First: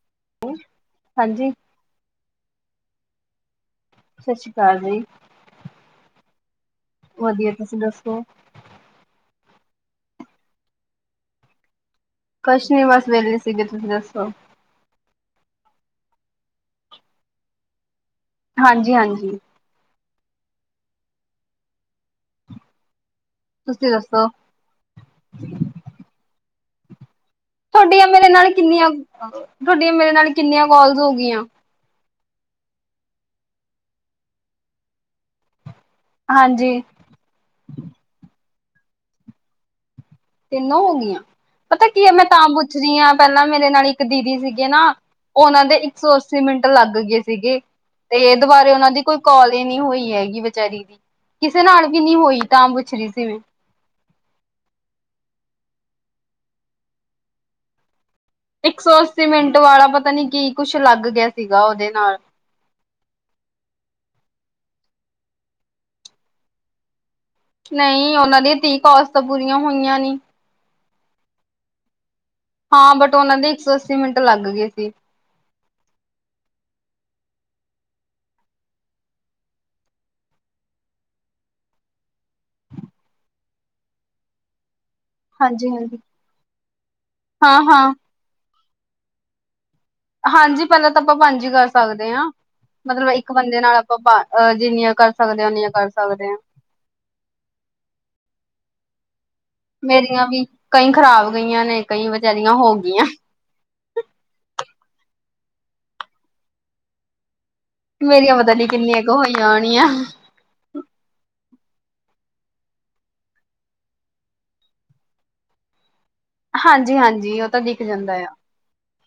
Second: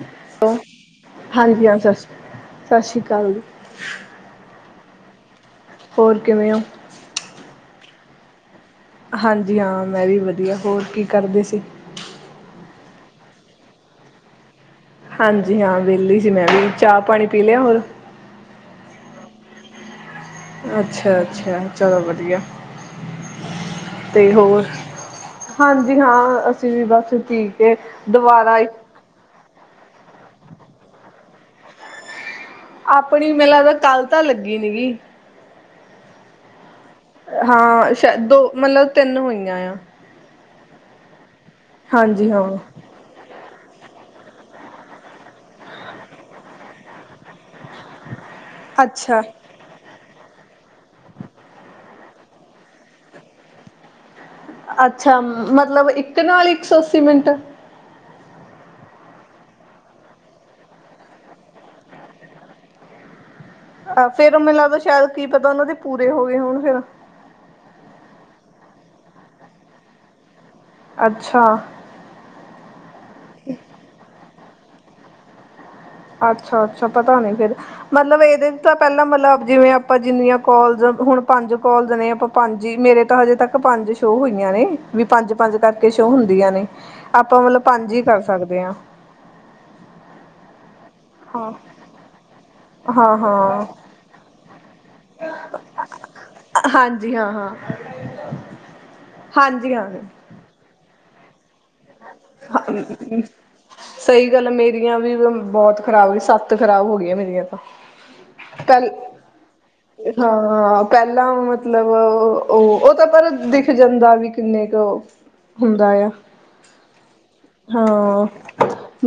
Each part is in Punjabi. ਹੈਲੋ, ਹਾਂਜੀ ਹਾਂ ਸਤਿ ਸ਼੍ਰੀ, ਸਤਿ ਸ਼੍ਰੀ ਅਕਾਲ, ਸਤਿ ਸ੍ਰੀ ਅਕਾਲ ਜੀ, ਹੋਰ ਕਿਵੇਂ ਹੋ? ਵਧੀਆ ਤੁਸੀਂ ਦੱਸੋ? ਹਾਂਜੀ ਹਾਂ ਮੈਂ ਵੀ ਵਧੀਆ ਹੋਰ ਕੀ ਕਰਦੇ ਸੀ। ਕੁਛ ਨੀ ਬਸ ਵੇਲੇ ਸੀਗੇ ਤੁਸੀਂ ਦੱਸੋ? ਹਾਂਜੀ ਹਾਂ ਵਿਹਲੀ ਸੀ ਮੈਂ ਵੀ ਚਾਹ ਪਾਣੀ ਪੀ ਲਿਆ ਹੋਰ। ਹਾਂਜੀ ਹਾਂਜੀ। ਅੱਛਾ-ਅੱਛਾ ਚਲੋ ਵਦੀਆ। ਤੁਸੀਂ ਦੱਸੋ ਤੇ ਹੋਰ ਹਾਂਜੀ ਹਾਂ ਅਸੀਂ ਵੀ ਬੱਸ ਠੀਕ ਹੈ ਤੁਹਾਡੀਆਂ ਮੇਰੇ ਨਾਲ ਦੁਬਾਰਾ ਕਿੰਨੀਆਂ ਤੁਹਾਡੀਆਂ ਮੇਰੇ ਨਾਲ ਕਿੰਨੀਆਂ ਕੋਾਲਸ ਹੋ ਗਈਆਂ? ਆਪਣੀ ਮੈ ਲੱਗਦਾ ਕਾੱਲ ਤਾਂ ਲੱਗੀ ਨੀ ਗੀ। ਹਾਂਜੀ। ਹਾਂ ਸ਼ਾਯਦ ਦੋ ਮਤਲਬ ਤਿੰਨ ਹੋਈਆਂ ਆ। ਤਿੰਨੋ ਹੋ ਗਿਆਂ। ਪਤਾ ਕੀ ਐ ਮੈਂ ਹਾਂਜੀ ਤਾਂ ਹਾਂ। ਪੁੱਛ ਰੀ ਆ ਪਹਿਲਾਂ ਮੇਰੇ ਨਾਲ ਇੱਕ ਦੀਦੀ ਸੀਗੇ ਨਾ ਉਹਨਾਂ ਦੇ ਇੱਕ ਸੌ ਅੱਸੀ ਮਿੰਟ ਲੱਗ ਗਏ ਸੀਗੇ। ਤੇ ਇਹ ਦ ਬਾਰੇ ਉਹਨਾਂ ਦੀ ਕੋਈ ਅੱਛਾ। ਕਾਲ ਈ ਨਈ ਹੋਈ ਹੈਗੀ। ਕੀ ਵੇਚਾਰੀ ਕਿਸੇ ਨਾਲ ਵੀ ਨੀ ਹੋਈ ਤਾਂ ਪੁੱਛ ਰਈ ਸੀ ਮੈਂ ਅੱਛਾ ਮਤਲਬ ਇੱਕ ਨਾਲ ਇੱਕ ਸੌ ਅੱਸੀ ਮਿੰਟ ਇੱਕ ਸੌ ਅੱਸੀ ਮਿੰਟ ਵਾਲਾ ਪਤਾ ਨੀ ਕੀ ਕੁਛ ਲੱਗ ਗਿਆ ਸੀਗਾ ਉਹਦੇ ਨਾਲ ਫੇਰ ਮੈਨੂੰ ਲੱਗੋ ਸ਼ਾਇਦ ਕੀ ਪਤਾ ਉਹਨਾਂ ਦੇ ਪੂਰੇ ਹੋ ਗਏ ਹੁਣ ਫਿਰ ਨਹੀਂ ਉਹਨਾਂ ਦੀ ਤੀਹ ਕੋਲਸ ਪੂਰੀਆਂ ਹੋਈਆਂ ਨੀ। ਅੱਛਾ। ਹਾਂ ਬਟ ਉਹਨਾ ਦੇ ਇੱਕ ਸੌ ਅੱਸੀ ਮਿੰਟ ਲੱਗ ਲਗ ਗਏ ਸੀ। ਅੱਛਾ ਅੱਛਾ ਪਤਾ ਨੀ ਫਿਰ ਮਤਲਬ ਇਹਦੇ ਤਾਂ ਪਹਿਲਾਂ ਮਤਲਬ ਜਿਵੇਂ ਆਪਾਂ ਜਿੰਨੀਆਂ ਕੋਲਸ ਹੁਣ ਪੰਜ ਕੋਲਸ ਨੇ ਅਪਾਂ ਪੰਜ ਮੇਰੇ ਤਾਂ ਹਜੇ ਤੱਕ ਪੰਜ ਸ਼ੋਅ ਹੋਈਆਂ ਨੇ ਵੀ ਪੰਜ ਪੰਜ ਕਰਕੇ ਹਾਂਜੀ-ਹਾਂਜੀ। ਸ਼ੋਅ ਹੁੰਦੀਆਂ ਨੇ ਆਪਾਂ ਮਤਲਬ ਹਾਂ-ਹਾਂ, ਪੰਜ ਈ ਕਰ ਸਕਦੇ ਆ। ਹਾਂਜੀ। ਪਹਿਲਾਂ ਤਾਂ ਆਪਾਂ ਪੰਜ ਹੀ ਹਾਂ ਕਰ ਸਕਦੇ ਆ ਮਤਲਬ ਹਾਂ ਇੱਕ ਬੰਦੇ ਹਾਂ ਨਾਲ ਆਪਾਂ ਅਹ ਜਿੰਨੀਆਂ ਕਰ ਸਕਦੇ ਆ ਉਓਨੀਆਂ ਕਰ ਸਕਦੇ ਆ। ਹਾਂਜੀ ਹਾਂ ਹਾਂ ਮੇਰੀਆਂ ਵੀ ਕਈ ਖਰਾਬ ਹ [unintelligible] ਸਈ ਗੱਲ ਮੇਰੀਆਂ ਵੀ ਬਹੁਤ ਖਰਾਬ ਹੋਈ ਸੱਤ ਖਰਾਬ ਹੋ ਗਈਆਂ ਮੇਰੀਆਂ। ਤਾਂ ਮੇਰੀਆਂ ਪਤਾ ਨੀ ਪਹਿਲ ਕਿੰਨੀਆਂ ਕੁ ਹੋਈ ਜਾਣੀਆਂ। ਹਾਂ ਪਹਿਲਾਂ ਮਤਲਬ ਉਹ ਉਹ ਤਾਂ ਪਰ ਦਿਖ ਜਾਂਦਾ ਵੀ ਕਿੰਨੇ ਕੁ ਹੁੰਦਾ ਆ। ਹਾਂਜੀ ਹਾਂਜੀ ਉਹ ਤਾਂ ਦਿਖ ਜਾਂਦਾ ਆ।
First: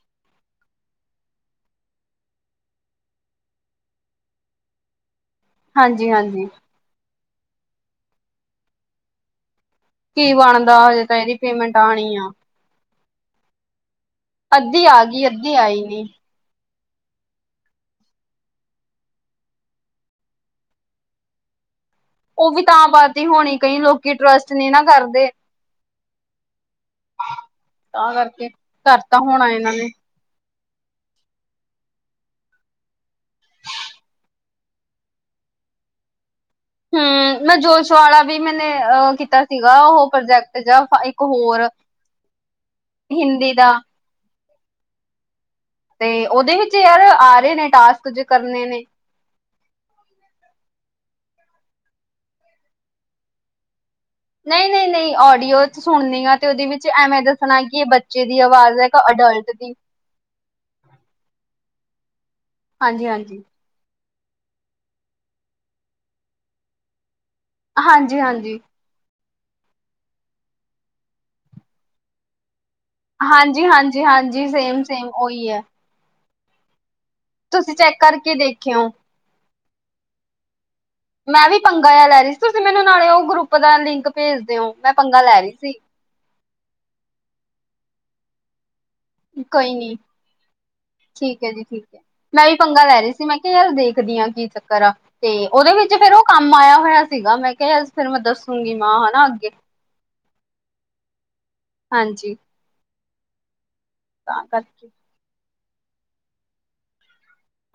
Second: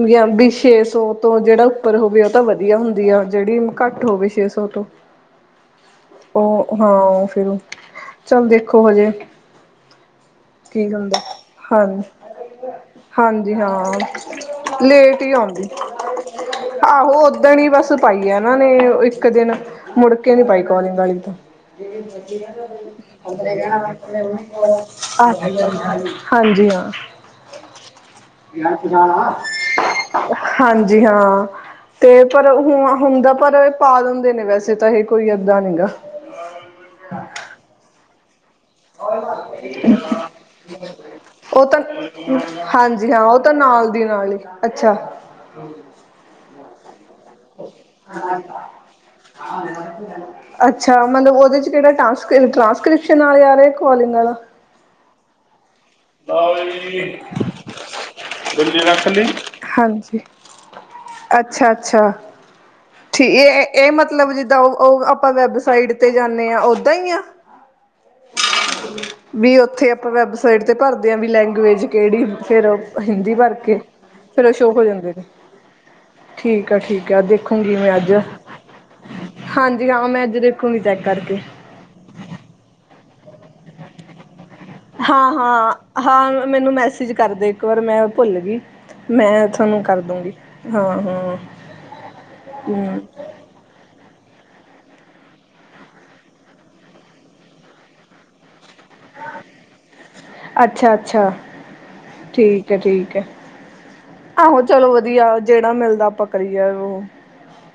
ਜਾਂ ਵੀ ਛੇ ਸੌ ਤੋਂ ਜਿਹੜਾ ਉੱਪਰ ਹੋਵੇ ਉਹ ਤਾਂ ਵਧੀਆ ਹੁੰਦੀ ਆ ਜਿਹੜੀ ਘੱਟ ਹੋਵੇ ਛੇ ਸੌ ਤੋਂ ਹਾਂਜੀ-ਹਾਂਜੀ। ਉਹ ਹਾਂ। ਚੱਲ ਦੇਖੋ ਹਜੇ, ਕੀ ਬਣਦਾ ਕੀ ਹਜੇ ਤਾਂ ਹੁੰਦਾ ਇਹਦੀ ਪੇਮੈਂਟ ਹਾਂਜੀ ਆਣੀ ਐ, ਹਾਂਜੀ ਹਾਂ ਅੱਧੀ ਆ ਲੇਟ ਗਈ ਹੀ ਅੱਧੀ ਆਉਂਦੀ। ਆਈ ਨੀ। ਆਹੋ ਓਦਣ ਹੀ ਬਸ ਪਾਈ ਆ ਐਨਾਂ ਨੇ ਇੱਕ ਦਿਨ ਮੁੜ ਕੇ ਨੀ ਪਾਈ ਕੋਲਿੰਗ ਵਾਲੀ ਤਾਂ। ਉਹ ਵੀ ਤਾਂ ਪਾਤੀ ਹੋਣੀ ਕਈ ਲੋਕੀ ਟਰਸਟ ਨੀ ਨਾ ਕਰਦੇ। ਹਾਂਜੀ ਹਾਂ। ਤਾਂ ਕਰਕੇ ਕਰ ਤਾਂ ਹੋਣਾ ਏਨਾਂ ਨੇ। ਹਾਂਜੀ ਹਾਂ ਤੇ ਪਰ ਹੁ ਹੁੰਦਾ ਪਰ ਪਾ ਦਿੰਦੇ ਨੇ ਵੈਸੇ ਤਾਂ ਇਹ ਕੋਈ ਅੱਧਾਂ ਨੀ ਗਾ। ਹੂਂ ਮੈਂ ਜੋਸ਼ ਵਾਲਾ ਵੀ ਮੈਨੇ ਅ ਕੀਤਾ ਸੀਗਾ ਉਹ ਪ੍ਰੋਜੈਕਟ ਜਾ ਇੱਕ ਹੋਰ ਉਹ ਤਾਂ ਹਾਂਜੀ ਹਾਂ ਉਹ ਹਿੰਦੀ ਤਾਂ ਦਾ। ਨਾਲ ਦੀ ਨਾਲ ਹੀ ਅੱਛਾ। ਤੇ ਓਦੇ ਵਿੱਚ ਯਾਰ ਆ ਰਹੇ ਨੇ ਟਾਸਕ ਜੇ ਕਰਨੇ ਨੇ। ਅੱਛਾ ਮਤਲਬ ਉਹਦੇ ਚ ਕਿਹੜਾ ਟਾਂਸਕਰਿ ਟਰਾਂਸਕ੍ਰਿਪਸ਼ਨ ਆਲੇ ਆ ਰੇ ਨਈ ਨਈ ਨਈ ਆਡੀਓ ਚ ਸੁਣਨੀ ਆ ਤੇ ਉਹਦੇ ਵਿੱਚ ਐਵੇਂ ਦੱਸਣਾ ਕਿ ਇਹ ਬੱਚੇ ਦੀ ਬਿੱਲੀ ਆਵਾਜ਼ ਹੈ ਕ ਰੱਖ ਲਈ। ਅਡਲਟ ਦੀ। ਹਾਂਜੀ ਅੱਛਾ ਅੱਛਾ। ਠੀ ਹਾਂਜੀ-ਹਾਂਜੀ, ਏ ਏ ਮਤ ਮਤਲਬ ਜਿੱਦਾਂ ਓ ਓ ਆਪਾਂ ਵੈਬਸਾਈਟ ਤੇ ਜਾਂਨੇ ਆਂ ਓਦਾਂ ਹੀ ਆ। ਹਾਂਜੀ ਹਾਂਜੀ। ਵੀ ਓਥੇ ਆਪਾਂ ਵੈਬਸਾਈਟ ਤੇ ਭਰਦੇ ਹਾਂ ਵੀ ਲੈਂਗਵੇਜ ਕੇੜੀ ਫੇਰ। ਹਾਂਜੀ ਹਾਂਜੀ ਹਾਂਜੀ ਸੇਮ ਸੇਮ ਜਾਂਦੇ ਨੇ। ਓਹੀ ਹੈ। ਠੀਕ ਆ ਠੀਕ। ਆ ਤੁਸੀ ਦੇਖੂੰਗੀ ਮੈਂ ਚੈਕ ਅੱਜ ਕਰਕੇ ਦੇਖਿਓ, ਹਾਂਜੀ ਹਾਂ ਮੈਂ ਅੱਜ ਦੇਖੂੰਗੀ ਚੈੱਕ ਕਰਕੇ ਮੈਂ ਵੀ ਪੰਗਾ ਆ ਲੈ ਰਹੀ ਸੀ ਤੁਸੀ ਮੈਨੂੰ ਨਾਲੇ ਉਹ ਗਰੁੱਪ ਦਾ ਲਿੰਕ ਭੇਜ ਦਿਓ ਮੈਂ ਪੰਗਾ ਹਾਂ ਲੈ ਰਹੀ ਹਾਂ ਸੀ। ਹਾਂ। ਮੈਨੂੰ ਮੈਸੇਜ ਕਰਦੇ ਇੱਕ ਵਾਰ ਮੈਂ ਭੁੱਲ ਗੀ। ਕੋਈ ਨੀ ਹਾਂ ਹਾਂ ਠੀਕ ਹੈ ਜੀ ਠੀਕ । ਮੈਂ ਵੀ ਪੰਗਾ ਹੂੰ ਲੈ ਰੀ ਸੀ ਮੈਂ ਕਿਹਾ ਯਾਰ ਦੇਖਦੀ ਹਾਂ। ਕੀ ਚੱਕਰ ਆ ਤੇ ਓਦੇ ਵਿੱਚ ਫੇਰ ਉਹ ਕੰਮ ਆਇਆ ਹੋਇਆ ਸੀਗਾ ਮੈਂ ਕਿਹਾ ਫਿਰ ਮੈਂ ਦੱਸੂਗੀ ਮਾਂ ਹਨਾ ਅੱਗੇ। ਅੱਛਾ ਅੱਛਾ। ਹਾਂਜੀ ਠੀਕ ਹੈ ਠੀਕ। [inaudible] ਤਾਂ ਆਹੋ ਕਰਕੇ ਚਲੋ ਵਧੀਆ। ਜੇੜਾ ਮਿਲਦਾ ਪਕਰੀਏ ਓ।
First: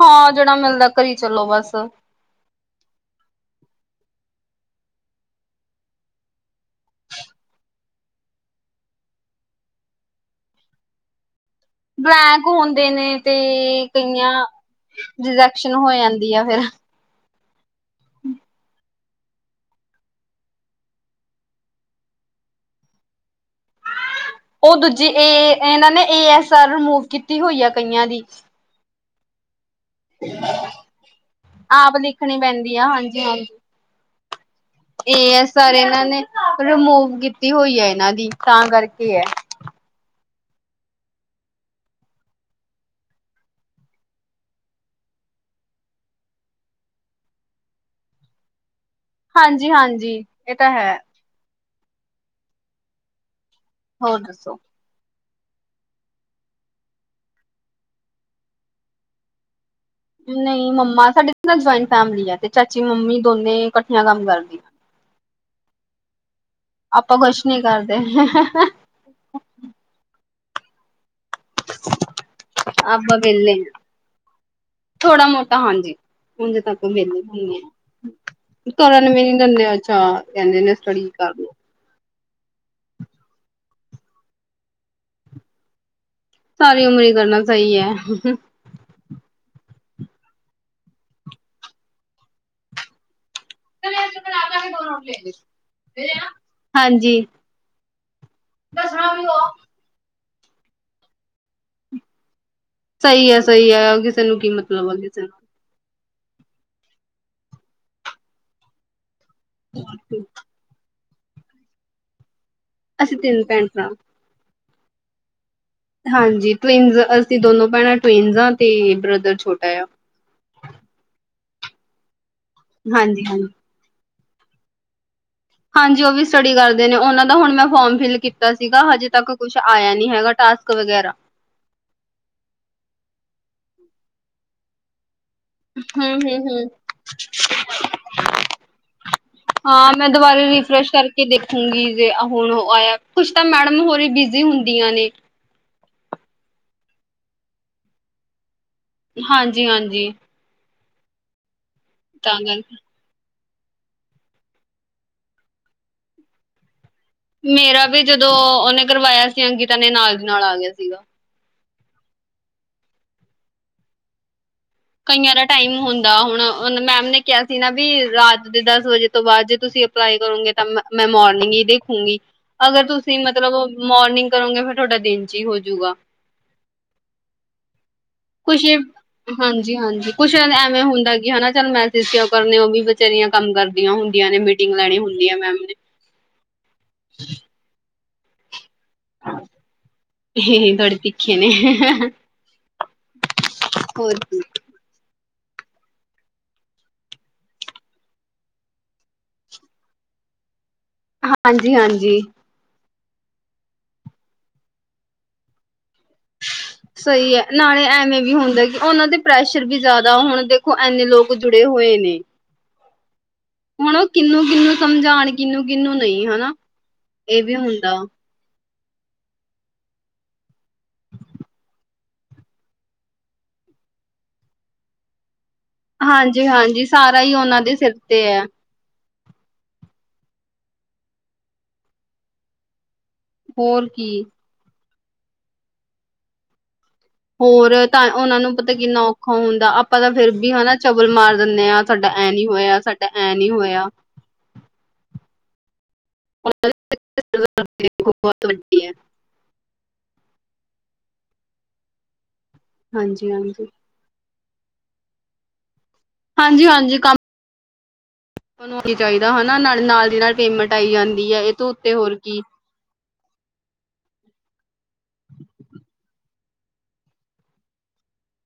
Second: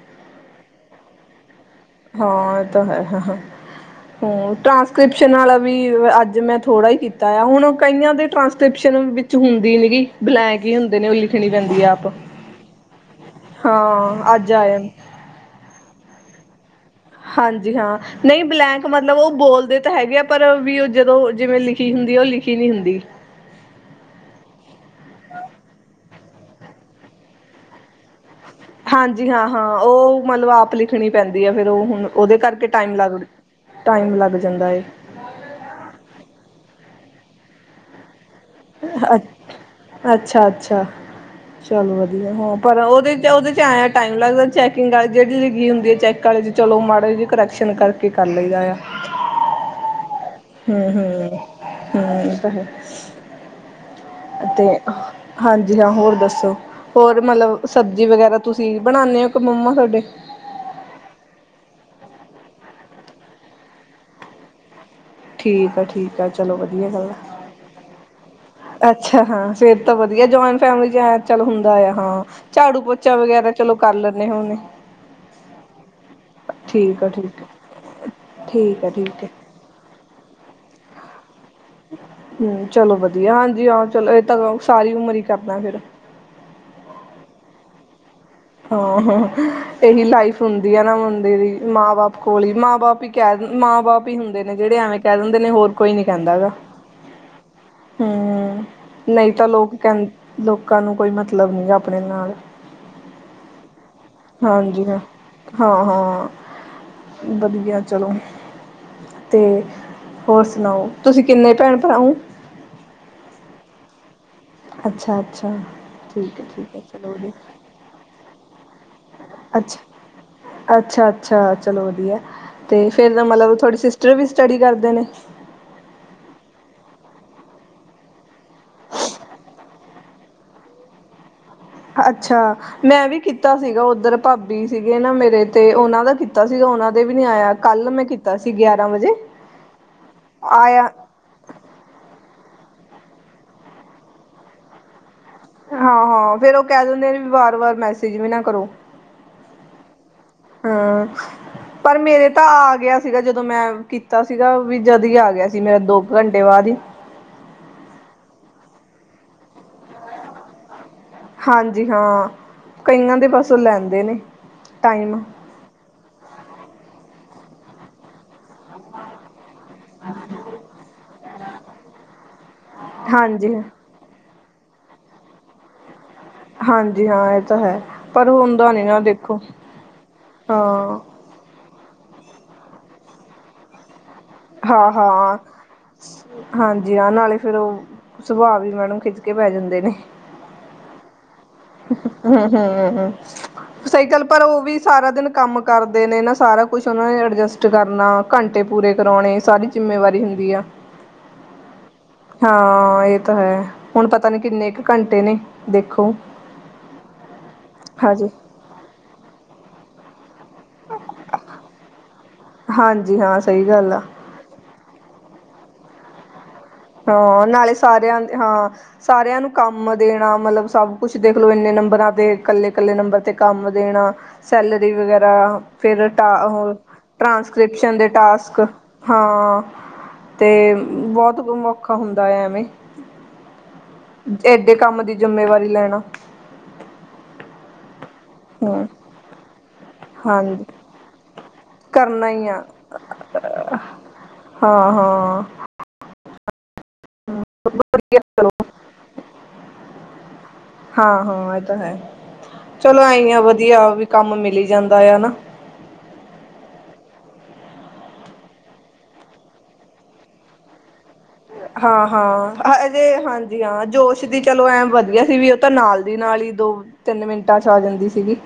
ਹਾਂ ਜੇੜਾ ਮਿਲਦਾ ਕਰੀ ਚਲੋ ਬਸ। ਹਾਂ ਏ ਤਾਂ ਹੈ ਹ ਹੀ ਹੋਰ। ਟਰਾਂਸਕ੍ਰਿਪਸ਼ਨ ਵਾਲਾ ਵੀ ਅੱਜ ਮੈਂ ਥੋੜ੍ਹਾ ਹੀ ਕੀਤਾ ਆ ਹੁਣ ਕਈਆਂ ਦੇ ਟਰਾਂਸਕ੍ਰਿਪਸ਼ਨ ਵਿੱਚ ਹੁੰਦੀ ਨੀ ਗੀ ਬਲੈਂਕ ਹੀ ਹੁੰਦੇ ਨੇ ਓ ਲੀ ਬਲੈਂਕ ਹੁੰਦੇ ਨੇ ਤੇ ਕਈਆਂ ਹਾਂ ਅੱਜ ਆਏ ਰਿਜੈਕਸ਼ਨ ਹੋਇਆ ਦੀ ਆ ਫੇਰ। ਹਾਂਜੀ ਹਾਂ ਨਹੀਂ ਬਲੈਂਕ ਮਤਲਬ ਔ ਬੋਲਦੇ ਤਾਂ ਹੈਗੇ ਆ ਪਰ ਵੀ ਉਹ ਜਦੋਂ ਜਿਵੇਂ ਲਿਖੀ ਹੁੰਦੀ ਉਹ ਲਿਖੀ ਨਹੀਂ ਹੁੰਦੀ। ਉਹ ਦੂਜੇ ਇਹ ਇਹਨਾਂ ਨੇ, ਏ, ਐਸ ਆਰ ਰਿਮੂਵ ਕੀਤੀ ਹੋਈ ਆ ਕਈਆਂ ਦੀ। ਹਾਂਜੀ, ਹਾਂ। ਹਾਂ, ਉਹ ਮਤਲਬ ਆਪ ਲਿਖਣੀ ਪੈਂਦੀ ਆ, ਫੇਰ ਉਹ ਆਪ ਹੁਣ ਲਿਖਣੀ ਉਹਦੇ ਕਰਕੇ ਪੈਂਦੀ ਆ ਟਾਈਮ ਲੱਗ- ਹਾਂਜੀ ਹਾਂਜੀ ਟਾਈਮ ਲੱਗ ਜਾਂਦਾ ਏ। ਐਸ ਆਰ ਇਹਨਾਂ ਨੇ ਰਿਮੂਵ ਕੀਤੀ ਹੋਈ ਹੈ ਇਹਨਾਂ ਦੀ। ਤਾਂ ਕਰਕੇ ਐ, ਅੱਛਾ-ਅੱਛਾ, ਚਲੋ ਵਧੀਆ ਹਾਂ, ਪਰ ਉਹਦੇ ਚ- ਉਹਦੇ ਚ ਆਇਆ ਟਾਈਮ ਲੱਗਦਾ ਚੈਕਿੰਗ ਆਲੇ ਜਿਹੜੀ ਲੱਗੀ ਹੁੰਦੀ ਆ ਚੈੱਕ ਵਾਲੇ ਚਲੋ ਮਾੜਾ ਜਿਹੀ ਕਰੈਕਸ਼ਨ ਕਰਕੇ ਕਰ ਲਈਦਾ ਆ। ਹਾਂਜੀ- ਹਾਂਜੀ। ਇਹ ਤਾਂ ਹੂੰ- ਹੈ ਹੂੰ। ਹੂੰ, ਇਹ ਤਾਂ ਹੈ। ਹੋਰ ਦੱਸੋ? ਤੇ, [unintelligible] ਹਾਂਜੀ, ਹਾਂ ਹੋਰ ਦੱਸੋ, ਹੋਰ ਮਤਲਬ ਸਬਜ਼ੀ ਵਗੈਰਾ ਤੁਸੀਂ ਬਣਾਉਨੇ ਔ ਕ ਮੰਮਾ ਤੁ- ਨਹੀਂ ਮੰਮਾ ਸਾਡੇ ਨਾਲ ਜੁਆਇਨ- ਫੈਮਲੀ ਹੈ, ਤੇ ਚਾਚੀ, ਮੰਮੀ ਦੋਨੇ ਇਕੱਠੀਆਂ ਕੰਮ ਕਰਦੀ ਆ। ਠੀਕ ਆ ਠੀਕ ਆ ਚਲੋ ਵਧੀਆ ਗੱਲ ਆਪਾਂ, ਕੁਛ ਨੀ ਕਰਦੇ। ਆ ਅੱਛਾ, ਹਾਂ ਫੇਰ ਤਾਂ ਵਧੀਆ, ਜੁਆਇੰਨ ਫੈਮਲੀ ਐ। ਚੱਲ ਹੁੰਦਾ ਆ ਹਾਂ ਝਾੜੂ, ਪੋਚਾ ਵਗੈਰਾ ਵਿਹਲੇ ਚਲੋ ਆ ਕਰ ਲੈਂਨੇ ਹੁਣੇ। ਥੋੜਾ ਮੋਟਾ [unintelligible] ਠੀਕ ਆ ਠੀਕ ਆ ਠੀਕ ਆ ਕਰਨ ਵੀ ਠੀਕ ਆ ਨੀ ਦਿੰਦੇ ਅੱਛਾ। ਕਹਿੰਦੇ ਨੇ ਸਟੱਡੀ ਕਰਲੋ। ਹੂੰ, ਚਲੋ ਵਧੀਆ, ਹਾਂਜੀ ਹਾਂ ਚਲੋ ਇਹ ਤਾਂ ਸਾਰੀ ਉਮਰ ਹੀ ਕਰਨਾ ਫੇਰ। ਸਾਰੀ ਉਮਰ ਹੀ ਕਰਨਾ ਸਹੀ ਹੈ। ਹਾਂ- ਹਾਂ ਇਹੀ ਲਾਈਫ ਹੁੰਦੀ ਆ ਨਾ ਬੰਦੇ ਦੀ ਮਾਂ ਬਾਪ ਕੋਲ ਹੀ, ਮਾਂ ਬਾਪ ਹੀ। ਕਹਿ ਦ ਮਾਂ ਬਾਪ ਹੀ ਹੁੰਦੇ ਨੇ ਜਿਹੜੇ ਐਵੇਂ ਕਹਿ ਦਿੰਦੇ ਨੇ ਹੋਰ ਕੋਈ ਨੀ ਕਹਿੰਦਾ ਹੈਗਾ। ਹਾਂਜੀ। ਹੂੰ, ਨਹੀਂ ਤਾਂ ਲੋਕ ਕਹਿੰ- ਲੋਕਾਂ ਨੂੰ ਕੋਈ, ਮਤਲਬ ਨਹੀਂ ਆਪਣੇ ਨਾਲ ਸਹੀ ਹੈ- ਸਹੀ ਹੈ। ਕਿਸੇ ਨੂੰ ਕੀ ਹਾਂਜੀ ਮਤਲਬ ਆ ਹਾ, ਕਿਸੇ ਨੂੰ ਹਾਂ- ਹਾਂ। ਵਧੀਆ ਚਲੋ। ਤੇ ਹੋਰ ਸੁਣਾਓ? ਤੁਸੀਂ ਕਿੰਨੇ ਭੈਣ, ਭਰਾਓ ਔ? ਅਸੀਂ ਤਿੰਨ ਭੈਣ, ਭਰਾ। ਅੱਛਾ। ਅੱਛਾ ਠੀਕ ਹੈ ਹਾਂਜੀ ਠੀਕ ਹੈ ਟਵਿੰਨਜ਼, ਚਲੋ ਅਸੀਂ ਵਧੀਆ ਦੋਨੋ ਭੈਣਾਂ ਟਵਿਨਜ਼ਾਂ ਤੇ- ਬ੍ਰਦਰ ਛੋਟਾ ਆ ਅੱਛਾ- ਅੱਛਾ। ਅੱਛਾ, ਚਲੋ ਵਧੀਆ। ਤੇ, ਫਿਰ ਤਾਂ ਹਾਂਜੀ ਹਾਂਜੀ। ਮਤਲਬ ਥੋੜੀ ਸੀ- ਸਿਸਟਰ ਵੀ ਸਟੱਡੀ ਕਰਦੇ ਨੇ। ਹਾਂਜੀ ਉਹ ਵੀ ਸਟੱਡੀ ਕਰਦੇ ਨੇ ਉਹਨਾਂ ਦਾ ਹੁਨ ਮੈਂ ਫੋਮ ਫਿਲ ਕੀਤਾ ਸੀਗਾ ਹਜੇ ਤੱਕ ਕੁਛ ਆਇਆ ਨੀ ਹੈਗਾ ਟਾਸਕ ਵਗੈਰਾ। ਅੱਛਾ, ਮੈਂ ਵੀ ਕੀਤਾ ਸੀਗਾ, ਉੱਧਰ ਭਾਬੀ ਸੀਗੇ ਨਾ ਮੇਰੇ ਤੇ ਉਹਨਾਂ ਹੂੰ ਦਾ ਹੂੰ ਕੀਤਾ ਸੀਗਾ, ਹੂੰ ਉਹਨਾਂ ਦੇ ਵੀ ਨੀ ਆਇਆ ਕੱਲ ਮੈਂ ਕੀਤਾ ਸੀ ਗਿਆਰਾਂ ਵਜੇ ਹਾਂ ਮੈਂ ਦੁਬਾਰਾ ਆਇਆ। ਹੁਨ ਓ ਆਯਾ ਕੁੱਛ ਤਾਂ ਮੈਡਮ ਹੋਰੀ ਬਿਜ਼ੀ ਹੁੰਦੀਆਂ ਨੇ। ਹਾਂ, ਹਾਂ ਫੇਰ ਉਹ ਕਹਿ ਦਿੰਦੇ ਵੀ ਵਾਰ-ਵਾਰ ਮੈਸੇਜ ਵੀ ਨਾ ਕਰੋ। ਹਾਂਜੀ, ਹਾਂਜੀ। ਹਾਂ। ਪਰ ਮੇਰੇ ਤਾਂ ਆ ਗਿਆ ਸੀਗਾ ਜਦੋਂ ਜਦੋਂ ਮੈਂ ਕੀਤਾ ਸੀਗਾ ਵੀ ਜਦ ਈ ਆ ਗਿਆ ਸੀ ਮੇਰਾ ਦੋ ਕੁ ਘੰਟੇ ਬਾਦ ਈ ਮੇਰਾ ਵੀ ਜਦੋਂ ਉਹਨੇ ਕਰਵਾਇਆ ਸੀ ਅੰਕਿਤਾ ਨੇ, ਨਾਲ ਦੀ ਨਾਲ ਆ ਗਿਆ ਸੀਗਾ। ਹਾਂਜੀ, ਹਾਂ ਕਈਆਂ ਦੇ ਬਸ ਉਹ ਲੈਂਦੇ ਨੇ। ਟਾਈਮ ਕਈਆਂ ਦਾ ਟਾਈਮ ਹੁੰਦਾ ਹੁਣ ਉਨ ਮੈਮ ਨੇ ਕਿਹਾ ਸੀ ਨਾ ਵੀ ਰਾਤ ਦਸ ਵਜੇ ਤੋਂ ਬਾਅਦ ਜੇ ਤੁਸੀਂ ਅਪਲਾਈ ਕਰੋਗੇ ਤਾਂ ਮੈਂ ਮੋਰਨਿੰਗ ਹੀ ਦੇਖੂਗੀ ਅਗਰ ਤੁਸੀਂ ਹਾਂਜੀ ਮਤਲਬ ਓ ਮੋਰਨਿੰਗ ਕਰੋਂਗੇ ਫੇਰ ਤੁਹਾਡਾ ਦਿਨ ਚ ਈ ਹੋਜੂਗਾ। ਹਾਂਜੀ, ਹਾਂ ਇਹ ਤਾਂ ਹੈ। ਪਰ ਕੁਛ ਹੁੰਦਾ ਨੀ ਨਾ ਦੇਖੋ ਹਾਂਜੀ, ਹਾਂਜੀ, ਕੁਛ ਐਵੇਂ ਹਾਂ ਹੁੰਦਾ ਕਿ ਹਨਾ ਚੱਲ ਮੈਂ [unintelligible] ਕਰਨੇ ਉਹ ਵੀ ਬਚਾਰੀਆਂ ਕੰਮ ਕਰਦੀਆਂ ਹੁੰਦ ਨੇ ਮੀਟਿੰਗ ਹਾਂ ਲੈਣੀ ਹੁੰਦੀ ਆ ਹਾਂ ਮੈਮ ਨੇ। ਹਾਂਜੀ, ਹਾਂ ਨਾਲੇ ਫੇਰ ਉਹ ਸੁਭਾਵਿਕ। ਥੋੜੇ ਤਿੱਖੇ ਨੇ। ਹੂੰ, ਹੂੰ, ਹੂੰ, ਹੋਰ ਸਾਈਕਲ ਕੀ ਪਰ ਉਹ ਵੀ ਸਾਰਾ ਦਿਨ ਕੰਮ ਕਰਦੇ ਨੇ ਨਾ ਸਾਰਾ ਕੁਛ ਉਹਨਾਂ ਨੇ ਅਡਜਸਟ ਕਰਨਾ ਘੰਟੇ ਪੂਰੇ ਕਰਾਉਨੇ ਸਾਰੀ ਜਿੰਮੇਵਾਰੀ ਹੁੰਦੀ ਆ। ਹਾਂਜੀ, ਹਾਂਜੀ। ਓ ਤਾ ਹੈ ਹੁਣ ਪਤਾ ਨੀ ਕਿੰਨੇ ਕੁ ਘੰਟੇ ਨੇ ਦੇਖੋ। ਸਹੀ ਏ, ਨਾਲੇ ਐਵੇਂ ਹਜੇ ਵੀ ਹੁੰਦਾ ਕਿ ਉਹਨਾਂ ਦੇ ਪ੍ਰੈਸ਼ਰ ਵੀ ਜ਼ਿਆਦਾ ਜਿਦਾ ਹੁਣ ਦੇਖੋ ਇੰਨੇ ਲੋਕ ਜੁੜੇ ਹੋਏ ਨੇ। ਹਾਂਜੀ, ਹਾਂ। ਸਹੀ ਗੱਲ ਹੁਣ ਆ ਉਹ ਕਿਨੂੰ, ਕਿਨੂੰ ਸਮਝਾਣ ਕਿਹਨੂੰ ਕਿਹਨੂੰ ਨਹੀਂ, ਹੇਨਾ। ਹਾਂ ਨਾਲੇ ਸਾਰਿਆਂ ਦੇ ਹਾਂ। ਸਾਰਿਆਂ ਨੂੰ ਕੰਮ ਦੇਣਾ ਮਤਲਬ ਸਭ ਕੁਛ ਦੇਖ ਲਓ ਇੰਨੇ ਨੰਬਰਾਂ ਤੇ ਕੱਲੇ, ਕੱਲੇ ਨੰਬਰ ਤੇ ਕੰਮ ਦੇਣਾ ਸੈਲਰੀ ਵਗੈਰਾ ਫੇਰ ਉਹ ਟਾ ਉਹ ਹਾਂਜੀ-ਹਾਂਜੀ ਸਾਰਾ ਹੀ ਉਹਨਾਂ ਸਿਰ ਟ੍ਰਾਂਸਕ੍ਰਿਪਸ਼ਨ ਦੇ ਤੇ ਹੈ ਟਾਸਕ ਹਾਂ ਤੇ ਬੋਤ ਬੋ ਓ ਔਖਾ ਹੁੰਦਾ ਹੈ ਐਵੇਂ ਹੋਰ ਕੀ ਏਡੇ ਕੰਮ ਦੀ ਜ਼ਿੰਮੇਵਾਰੀ ਲੈਣਾ ਹੋਰ ਤਾਂ ਉਹਨਾਂ ਨੂੰ ਪਤਾ ਹੂੰ ਕਿੰਨਾ ਔਖਾ ਹੁੰਦਾ ਆਪਾਂ ਤਾਂ ਫਿਰ ਵੀ ਹਾਂਜੀ ਹਨਾ ਚਬਲ ਮਾਰ ਦਿੰਦੇ ਹਾਂ ਸਾਡਾ ਕਰਨਾ ਐ ਨੀ ਹੀ ਆ ਹੋਇਆ ਸਾਡਾ ਐ ਨੀ ਹੋਇਆ ਹਾਂ ਹਾਂ ਵਧੀਆ ਚਲੋ [inaudible] ਹਾਂ ਹਾਂ ਇਹ ਤਾਂ ਹੈ ਚਲੋ ਐਈ ਹਾਂਜੀ ਆ ਹਾਂਜੀ ਵਧੀਆ ਵੀ ਕੰਮ ਮਿਲੀ ਜਾਂਦਾ ਆ ਨਾ ਹਾਂਜੀ-ਹਾਂਜੀ ਕੰਮ ਚਾਹੀਦਾ ਹਨਾ ਨਾਲ-ਨਾਲ ਦੀ ਨਾਲ ਪੇਮੈਂਟ ਆਈ ਜਾਂਦੀ ਦੀ ਆ ਇਹ ਤੋਂ ਉੱਤੇ ਹਾਂ ਹੋਰ ਕੀ ਹਾਂ ਹਾਂਜੀ ਹਾਂ ਜੋਸ਼ ਦੀ ਚਲੋ ਐ ਵਧੀਆ ਸੀ ਵੀ ਉਹ ਤਾਂ ਨਾਲ ਦੀ ਨਾਲ ਹੀ ਦੋ ਤਿੰਨ ਮਿੰਟਾਂ ਚ ਆ ਜਾਂਦੀ ਸੀਗੀ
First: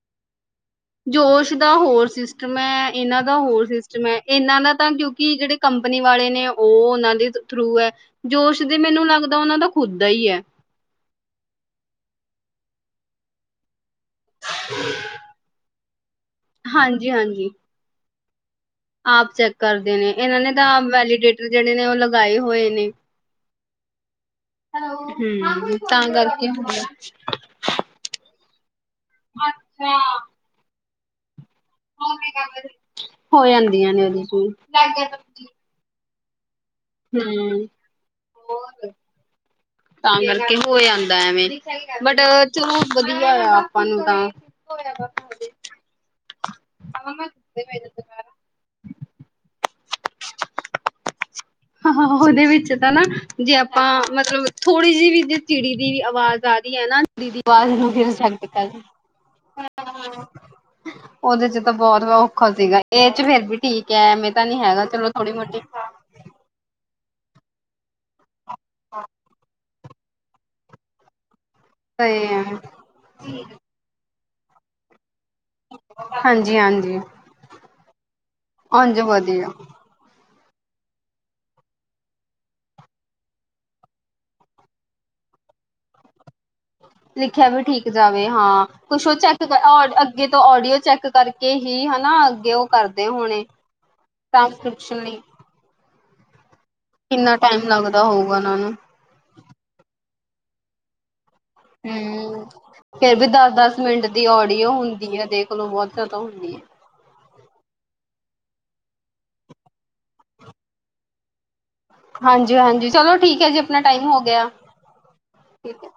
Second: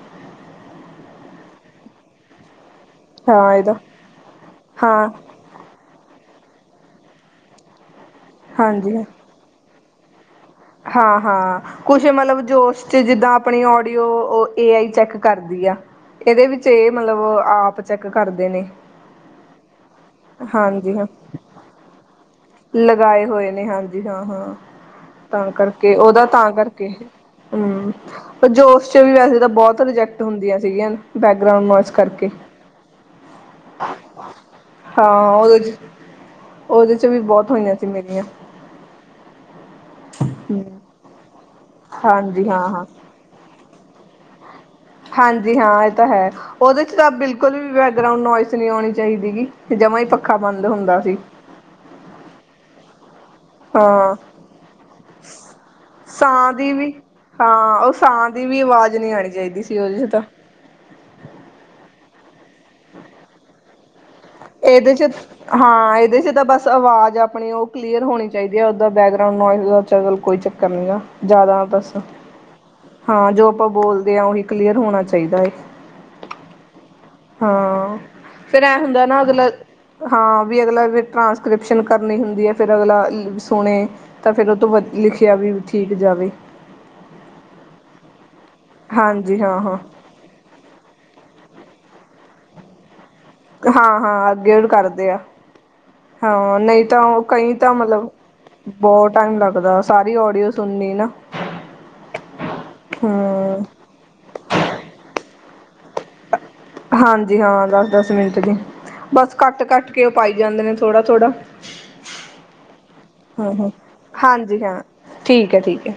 ਜੋਸ਼ ਦਾ ਹੋਰ ਸਿਸਟਮ ਹੈ ਇਹਨਾਂ ਦਾ ਹਾਂ ਹੋਰ ਇਹਦਾ ਸਿਸਟਮ ਹੈ ਇਹਨਾਂ ਦਾ ਤਾਂ ਹਾਂ ਕਿਉਂਕਿ ਜਿਹੜੇ ਕੰਪਨੀ ਵਾਲੇ ਨੇ ਉਹ ਉਹਨਾਂ ਦੇ ਥਰੂ ਹੈ ਜੋਸ਼ ਦੇ ਮੈਨੂੰ ਲੱਗਦਾ ਉਹਨਾਂ ਦਾ ਖੁੱਦ ਹੀ ਹੈ ਹਾਂ-ਹਾਂ ਕੁਛ ਮਤਲਬ ਜੋਸ਼ ਚ ਜਿੱਦਾਂ ਆਪਣੀ ਉਹ ਏ ਆਈ ਚੈੱਕ ਕਰਦੀ ਆ ਇਹਦੇ ਵਿੱਚ ਇਹ ਹਾਂਜੀ ਮਤਲਬ ਹਾਂਜੀ ਆਪ ਚੈੱਕ ਕਰਦੇ ਨੇ ਆਪ ਚੈੱਕ ਕਰਦੇ ਨੇ ਇਹਨਾਂ ਨੇ ਤਾਂ ਹਾਂਜੀ ਹਾਂ ਵੈਲੀਡੇਟਰ ਜਿੜੇ ਨੇ ਉਹ ਲਗਾਏ ਹੋਏ ਨੇ ਲਗਾਏ ਹੋਏ ਨੇ ਹਾਂਜੀ ਹਾਂ-ਹਾਂ ਤਾਂ ਕਰਕੇ ਉਹਦਾ ਤਾਂ ਕਰਕੇ ਹਮ ਜੋਸ਼ ਚ ਵੀ ਵੈਸੇ ਤਾਂ ਬਹੁਤ ਰਿਜੈਕਟ ਹੁੰਦੀਆਂ ਸੀਗੀਆਂ [inaudible] ਕਰਕੇ ਹੋ ਜਾਂਦੀਆਂ ਨੇ ਉਹ ਹਾਂ [unintelligible] [inaudible] ਬਹੁਤ ਹਮ ਹੋਈਆਂ ਸੀ ਮੇਰੀਆਂ ਤਾਂ ਕਰਕੇ ਹਮ ਹੋ ਜਾਂਦਾ ਐਵੇਂ ਬਟ ਹਾਂਜੀ ਹਾਂ ਚਲੋ ਹਾਂ ਵਧੀਆ ਆ ਆਪਾਂ [inaudible] ਹਾਂਜੀ ਹਾਂ ਇਹ ਤਾਂ ਹੈ ਉਹਦੇ ਚ ਤਾਂ ਬਿਲਕੁਲ ਵੀ ਬੈਕਗਰਾਉਂਡ ਨੋਇਸ ਨਹੀਂ ਆਉਣੀ ਚਾਹੀਦੀ ਗ ਜਮਾ ਹੀ ਪੱਖਾ ਬੰਦ ਹੁੰਦਾ ਸੀ। ਹਾਂ ਉਹਦੇ ਵਿੱਚ ਤਾਂ ਨਾ ਜੇ ਆਪਾਂ, ਹਾਂ ਮਤਲਬ ਥੋੜੀ ਜਿਹੀ ਵੀ ਜੇ ਚਿੜੀ ਦੀ ਆਵਾਜ਼ ਸਾਹ ਆ ਦੀ ਰਹੀ ਹੈ ਵੀ ਨਾ ਚਿੜੀਵਾਜ਼ ਹਾਂ ਉਹ ਸਾਹ ਆਸਪਟ ਦੀ ਵੀ ਆਵਾਜ਼ ਨਹੀਂ ਆਉਣੀ ਚਾਹੀਦੀ ਸੀ ਉਹਦੇ ਚ ਕਰ। ਤਾਂ ਉਹਦੇ ਚ ਤਾਂ ਬਹੁਤ ਵਾ ਔਖਾ ਸੀਗਾ ਇਹ ਚ ਫੇਰ ਵੀ ਤੀ ਇਹਦੇ ਚ ਹਾਂ, ਇਹਦੇ ਚ ਤਾਂ ਬਸ ਆਵਾਜ਼ ਆਪਣੀ ਉਹ ਕਲੀਅਰ ਹੋਣੀ ਚਾਹੀਦੀ। ਉਹਦਾ ਬੈਕਗਂਡ ਨੋਇਸ ਸਗਲ ਕੋਈ ਚੱਕਰ ਨੀਆ ਜ਼ਿਆਦਾ ਬਸ ਤੇ ਹਾਂ, ਜੋ ਆਪਾਂ ਬੋਲਦੇ ਕਲੀਅਰ ਹੋਣਾ ਚਾਹੀਦਾ। ਹੈ ਹਾਂਜੀ ਹਾਂਜੀ। ਹਾਂ। ਫੇਰ ਐਂ ਉਝ ਹੁੰਦਾ ਨਾ ਵਧੀਆ ਅਗਲਾ ਹਾਂ ਵੀ ਅਗਲਾ ਫਿਰ ਟਰਾਂਸਕ੍ਰਿਪਸ਼ਨ ਕਰਨੀ ਹੁੰਦੀ ਹੈ ਫਿਰ ਅਗਲਾ ਸੁਣੇ, ਤਾਂ ਫਿਰ ਉਹ ਤੋਂ ਵ ਲਿਖਿਆ ਵੀ ਠੀਕ ਜਾਵੇ। ਲਿਖਿਆ ਵੀ ਠੀਕ ਜਾਵੇ। ਹਾਂ, ਕੁਛ ਉਹ ਹਾਂਜੀ ਚੈੱਕ ਹਾਂ ਹਾਂ ਅੱਗੇ ਤੋਂ ਆਡੀਓ ਚੈੱਕ ਕਰਕੇ ਹੀ ਹਨਾ ਅੱਗੇ ਉਹ ਕਰਦੇ ਹੋਣੇ ਹਾਂ ਹਾਂ, ਅੱਗੇ ਟ੍ਰਾਂਸਕ੍ਰਿਪਸ਼ਨ ਕਰਦੇ ਲਈ ਆ ਹਾਂ, ਨਹੀਂ ਤਾਂ ਉਹ ਕਿੰਨਾ ਕਈ ਟਾਈਮ ਤਾਂ ਲੱਗਦਾ ਮਤਲਬ, ਹੋਊਗਾ ਉਹਨਾਂ ਨੂੰ ਬਹੁਤ ਟਾਈਮ ਲੱਗਦਾ ਸਾਰੀ ਓਡੀਓਸ ਸੁਨੀ ਨਾ ਹਮ, ਫੇਰ ਵੀ ਦਸ ਹਮ ਦਸ ਮਿੰਟ ਦੀ ਓਡੀਓ ਹੁੰਦੀ ਆ ਦੇਖ ਚਲੋਂ ਬਹੁਤ ਜ਼ਿਆਦਾ ਹੁੰਦੀ ਹੈ। ਹਾਂਜੀ ਹਾਂ ਦਸ -ਦਸ ਮਿੰਟ ਦੀ ਬਸ ਕੱਟ ਕੱਟ ਕੇ ਉਹ ਪਾਈ ਜਾਂਦੇ ਨੇ ਥੋੜ੍ਹਾ ਥੋੜ੍ਹਾ ਹਾਂਜੀ ਹਾਂਜੀ ਚਲੋ ਠੀਕ ਹੈ ਹਾਂ ਜੀ ਹਾਂ ਆਪਣਾ ਟਾਈਮ ਹੋ ਗਿਆ। ਹਾਂਜੀ ਹਾਂ ਠੀਕ ਹੈ ਠੀਕ ਹੈ